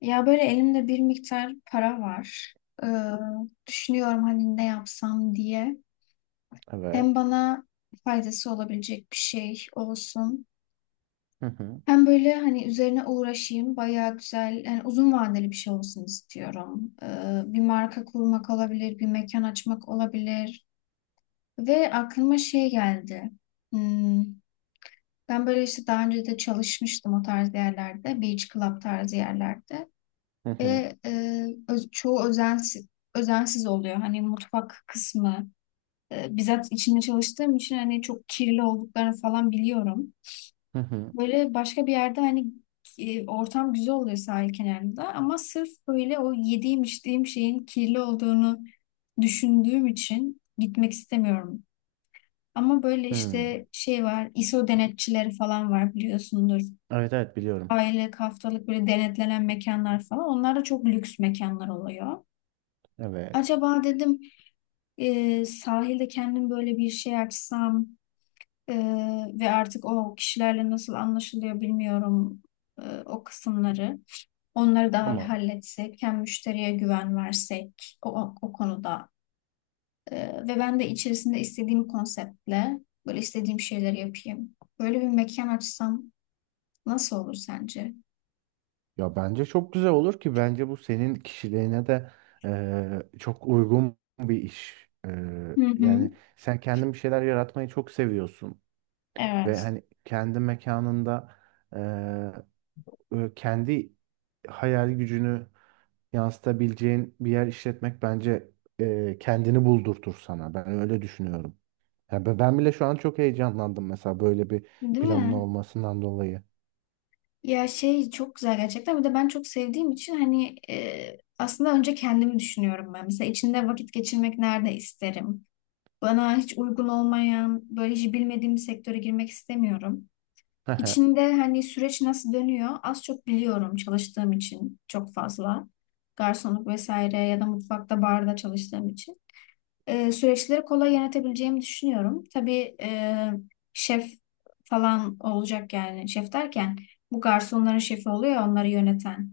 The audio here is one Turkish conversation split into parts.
Ya böyle elimde bir miktar para var. Ee, düşünüyorum hani ne yapsam diye. Hem Evet. bana faydası olabilecek bir şey olsun. Hı hı. Hem böyle hani üzerine uğraşayım. Bayağı güzel, yani uzun vadeli bir şey olsun istiyorum. Bir marka kurmak olabilir, bir mekan açmak olabilir. Ve aklıma şey geldi. Hmm, ben böyle işte daha önce de çalışmıştım o tarz yerlerde. Beach Club tarzı yerlerde. Hı hı. Ve çoğu özensiz oluyor. Hani mutfak kısmı bizzat içinde çalıştığım için hani çok kirli olduklarını falan biliyorum. Hı hı. Böyle başka bir yerde hani ortam güzel oluyor sahil kenarında ama sırf böyle o yediğim içtiğim şeyin kirli olduğunu düşündüğüm için gitmek istemiyorum. Ama böyle Hı. işte şey var, ISO denetçileri falan var biliyorsundur. Evet, evet biliyorum. Aylık, haftalık böyle denetlenen mekanlar falan. Onlar da çok lüks mekanlar oluyor. Evet. Acaba dedim sahilde kendim böyle bir şey açsam e, ve artık o kişilerle nasıl anlaşılıyor bilmiyorum o kısımları. Onları da Tamam. halletsek, hem müşteriye güven versek o konuda. E, ve ben de içerisinde istediğim konseptle böyle istediğim şeyleri yapayım. Böyle bir mekan açsam nasıl olur sence? Ya bence çok güzel olur ki bence bu senin kişiliğine de çok uygun bir iş. Hı Yani hı. sen kendin bir şeyler yaratmayı çok seviyorsun ve Evet, hani kendi mekanında e, kendi hayal gücünü yansıtabileceğin bir yer işletmek bence kendini buldurtur sana. Ben öyle düşünüyorum. Ya ben bile şu an çok heyecanlandım mesela böyle bir değil planın mi? olmasından dolayı. Ya şey çok güzel gerçekten. Bir de ben çok sevdiğim için hani aslında önce kendimi düşünüyorum ben. Mesela içinde vakit geçirmek nerede isterim? Bana hiç uygun olmayan, böyle hiç bilmediğim bir sektöre girmek istemiyorum. İçinde hani süreç nasıl dönüyor az çok biliyorum çalıştığım için çok fazla. Garsonluk vesaire ya da mutfakta barda çalıştığım için süreçleri kolay yönetebileceğimi düşünüyorum. Tabii şef falan olacak yani şef derken bu garsonların şefi oluyor ya onları yöneten.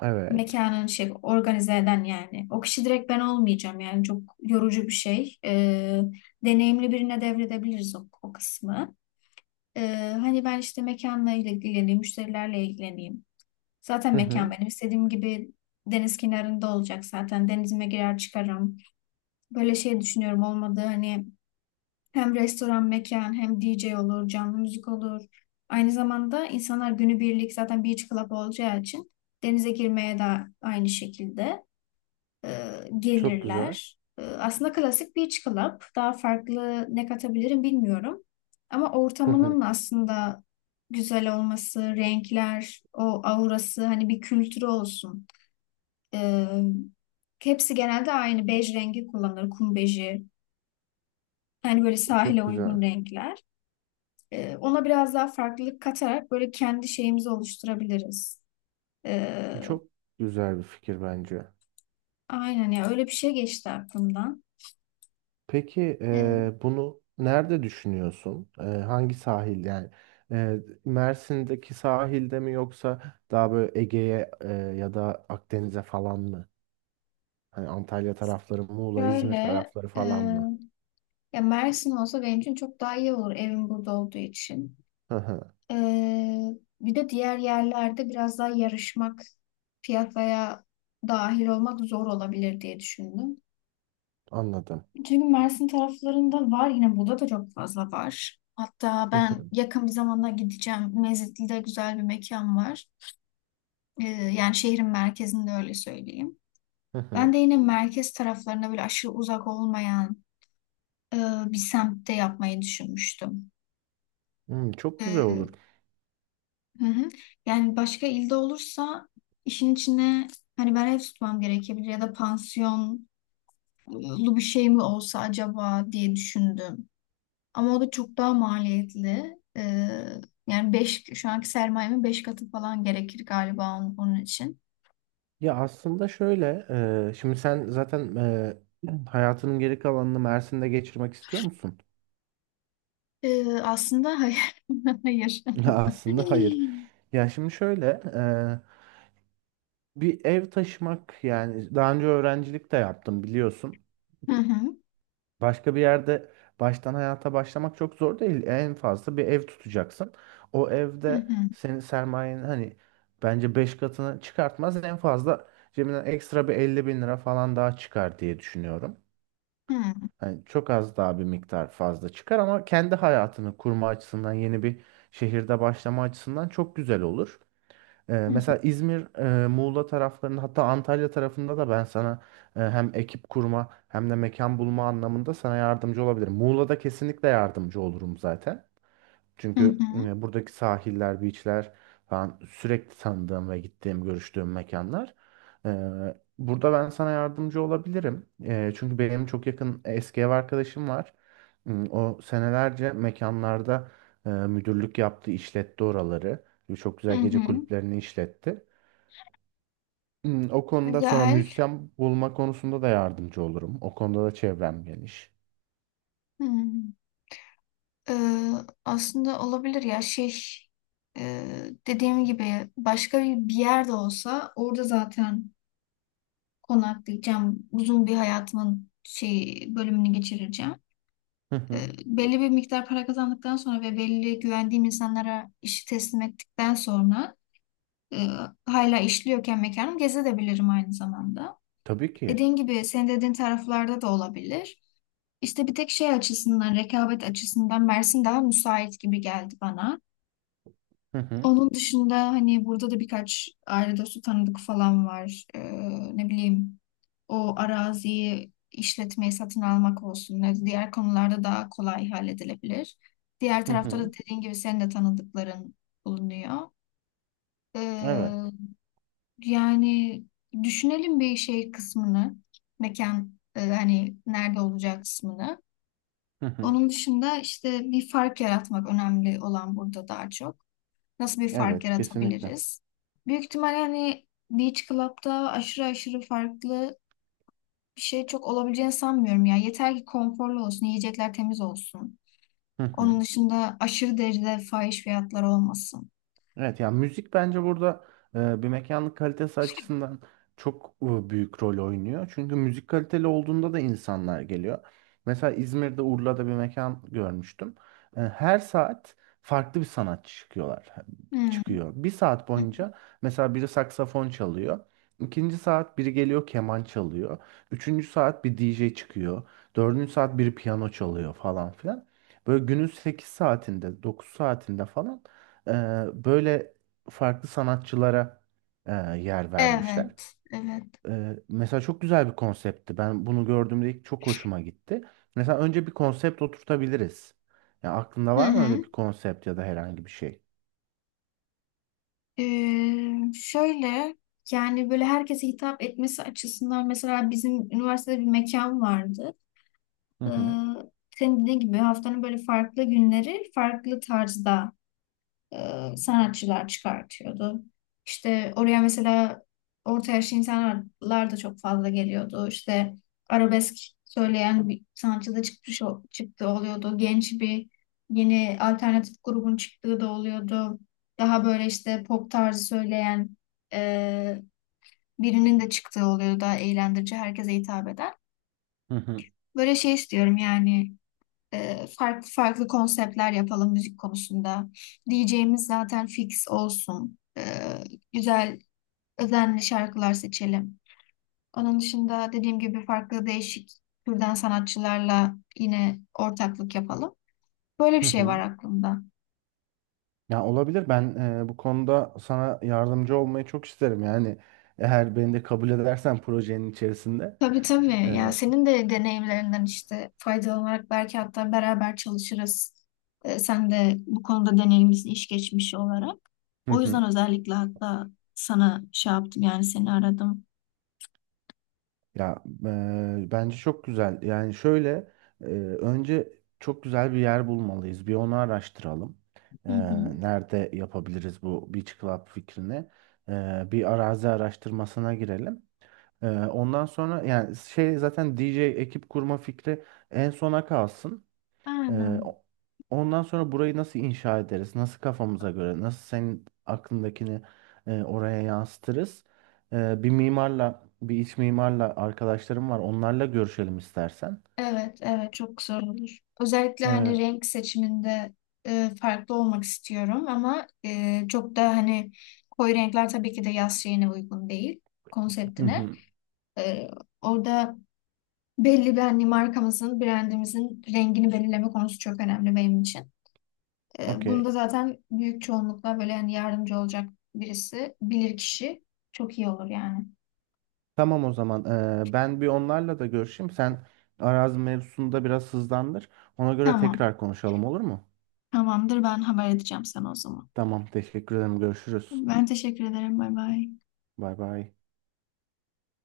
Evet. Mekanın şefi, organize eden yani. O kişi direkt ben olmayacağım yani çok yorucu bir şey. Deneyimli birine devredebiliriz o kısmı. E, hani ben işte mekanla ilgileneyim, müşterilerle ilgileneyim. Zaten Hı mekan hı. benim istediğim gibi deniz kenarında olacak zaten. Denizime girer çıkarım. Böyle şey düşünüyorum olmadı hani hem restoran, mekan, hem D J olur, canlı müzik olur. Aynı zamanda insanlar günübirlik zaten beach club olacağı için denize girmeye de aynı şekilde e, Çok güzel. gelirler. Aslında klasik beach club. Daha farklı ne katabilirim bilmiyorum. Ama Hı hı. ortamının aslında güzel olması, renkler, o aurası, hani bir kültürü olsun. E, hepsi genelde aynı bej rengi kullanılır, kum beji. Yani böyle sahile Çok uygun güzel. renkler. Ona biraz daha farklılık katarak böyle kendi şeyimizi oluşturabiliriz. E, Çok güzel bir fikir bence. aynen ya öyle bir şey geçti aklımdan. Peki E, bunu nerede düşünüyorsun? Hangi sahil yani? Mersin'deki sahilde mi yoksa daha böyle Ege'ye ya da Akdeniz'e falan mı? Hani Antalya tarafları, Muğla, İzmir şöyle tarafları e, falan mı? ya Mersin olsa benim için çok daha iyi olur evim burada olduğu için. Hı hı. E, bir de diğer yerlerde biraz daha yarışmak, piyasaya dahil olmak zor olabilir diye düşündüm. Anladım. Çünkü Mersin taraflarında var yine burada da çok fazla var. Hatta Hı ben hı. yakın bir zamanda gideceğim. Mezitli'de güzel bir mekan var. Yani şehrin merkezinde öyle söyleyeyim. Hı Ben hı. de yine merkez taraflarına böyle aşırı uzak olmayan e, bir semtte yapmayı düşünmüştüm. Hmm, çok güzel Ee, olur. hı hı. Yani başka ilde olursa işin içine hani ben ev tutmam gerekebilir ya da pansiyonlu bir şey mi olsa acaba diye düşündüm. Ama o da çok daha maliyetli. Yani şu anki sermayemin beş katı falan gerekir galiba onun için. Ya aslında şöyle, şimdi sen zaten hayatının geri kalanını Mersin'de geçirmek istiyor musun? Aslında hayır. Hayır. Ya aslında hayır. Ya şimdi şöyle, e, bir ev taşımak yani daha önce öğrencilik de yaptım biliyorsun. Hı hı, Başka bir yerde baştan hayata başlamak çok zor değil. En fazla bir ev tutacaksın. O hı evde hı, senin sermayenin hani bence 5 katını çıkartmaz. En fazla cebinden ekstra bir 50.000 lira falan daha çıkar diye düşünüyorum. hı hı, Yani çok az daha bir miktar fazla çıkar ama kendi hayatını kurma açısından yeni bir şehirde başlama açısından çok güzel olur. Mesela İzmir, Muğla taraflarında hatta Antalya tarafında da ben sana hem ekip kurma hem de mekan bulma anlamında sana yardımcı olabilirim. Muğla'da kesinlikle yardımcı olurum zaten. hı Çünkü hı, buradaki sahiller, beachler falan sürekli tanıdığım ve gittiğim, görüştüğüm mekanlar. E, Burada ben sana yardımcı olabilirim. Çünkü benim çok yakın eski ev arkadaşım var. O senelerce mekanlarda müdürlük yaptı, işletti oraları. Çok hı güzel gece hı. kulüplerini işletti. O konuda sonra Güzel. müzisyen bulma konusunda da yardımcı olurum. O konuda da çevrem geniş. Hı. Ee, aslında olabilir ya şey dediğim gibi başka bir yerde olsa orada zaten konaklayacağım. Uzun bir hayatımın şey bölümünü geçireceğim. Hı hı. Belli bir miktar para kazandıktan sonra ve belli güvendiğim insanlara işi teslim ettikten sonra e, hala işliyorken mekanım gezebilirim aynı zamanda. Tabii ki. Dediğin gibi senin dediğin taraflarda da olabilir. İşte bir tek şey açısından, rekabet açısından Mersin daha müsait gibi geldi bana. Hı hı. Onun dışında hani burada da birkaç aile dostu tanıdık falan var. Ne bileyim o araziyi işletmeyi satın almak olsun. Diğer konularda daha kolay halledilebilir. Diğer Hı tarafta hı. da dediğin gibi senin de tanıdıkların bulunuyor. Ee, Evet. yani düşünelim bir şey kısmını. Mekan hani nerede olacak kısmını. Onun dışında işte bir fark yaratmak önemli olan burada daha çok. Nasıl bir fark Evet, kesinlikle. yaratabiliriz? Büyük ihtimal hani Beach Club'da aşırı aşırı farklı bir şey çok olabileceğini sanmıyorum ya. Yeter ki konforlu olsun, yiyecekler temiz olsun. Hı Onun hı. dışında aşırı derecede fahiş fiyatlar olmasın. Evet yani müzik bence burada bir mekanlık kalitesi açısından çok büyük rol oynuyor. Çünkü müzik kaliteli olduğunda da insanlar geliyor. Mesela İzmir'de Urla'da bir mekan görmüştüm. Her saat farklı bir sanatçı çıkıyorlar. Hmm. Çıkıyor. Bir saat boyunca mesela biri saksafon çalıyor. İkinci saat biri geliyor keman çalıyor. Üçüncü saat bir DJ çıkıyor. Dördüncü saat biri piyano çalıyor falan filan. Böyle günün 8 saatinde 9 saatinde falan e, böyle farklı sanatçılara yer vermişler. Evet, evet. Mesela çok güzel bir konseptti. Ben bunu gördüğümde ilk çok hoşuma gitti. Mesela önce bir konsept oturtabiliriz. Ya aklında Hı var mı öyle hı. bir konsept ya da herhangi bir şey? Şöyle, yani böyle herkese hitap etmesi açısından mesela bizim üniversitede bir mekan vardı. Hı Ee, hı. senin dediğin gibi haftanın böyle farklı günleri farklı tarzda sanatçılar çıkartıyordu. İşte oraya mesela orta yaşlı insanlar da çok fazla geliyordu. İşte arabesk söyleyen bir sanatçı da çıktı oluyordu. Genç bir yeni alternatif grubun çıktığı da oluyordu. Daha böyle işte pop tarzı söyleyen e, birinin de çıktığı oluyordu. Daha eğlendirici, herkese hitap eden. Hı hı. Böyle şey istiyorum yani farklı farklı konseptler yapalım müzik konusunda. DJ'miz zaten fix olsun. Güzel, özenli şarkılar seçelim. Onun dışında dediğim gibi farklı değişik türden sanatçılarla yine ortaklık yapalım. Böyle bir Hı şey var hı. aklımda. Ya olabilir. Ben bu konuda sana yardımcı olmayı çok isterim. Yani eğer beni de kabul edersen projenin içerisinde. Tabii tabii. Ya E, senin de deneyimlerinden işte faydalanarak belki hatta beraber çalışırız. Sen de bu konuda deneyimlisin iş geçmişi olarak. hı O yüzden hı. özellikle hatta sana şey yaptım yani seni aradım. Ya bence çok güzel. Yani şöyle eee, önce çok güzel bir yer bulmalıyız. Bir onu araştıralım. Hı Eee, hı. Nerede yapabiliriz bu Beach Club fikrini? Bir arazi araştırmasına girelim. Ondan sonra yani şey zaten DJ ekip kurma fikri en sona kalsın. Ee, Aynen. o- Ondan sonra burayı nasıl inşa ederiz? Nasıl kafamıza göre? Nasıl senin aklındakini oraya yansıtırız? Bir mimarla, bir iç mimarla arkadaşlarım var. Onlarla görüşelim istersen. Evet, evet çok zor olur. Özellikle hani Ee, renk seçiminde farklı olmak istiyorum ama çok da hani koyu renkler tabii ki de yaz şeyine uygun değil hı konseptine. hı, E, orada belli bir hani markamızın, brandimizin rengini belirleme konusu çok önemli benim için. Bunda okey. zaten büyük çoğunlukla böyle hani yardımcı olacak birisi, bilir kişi çok iyi olur yani. Tamam o zaman. Ben bir onlarla da görüşeyim. Sen arazi mevzusunda biraz hızlandır. Ona göre Tamam, tekrar konuşalım olur mu? tamamdır ben haber edeceğim sana o zaman. Tamam, teşekkür ederim. Görüşürüz. Ben teşekkür ederim. Bay bay. Bay bay.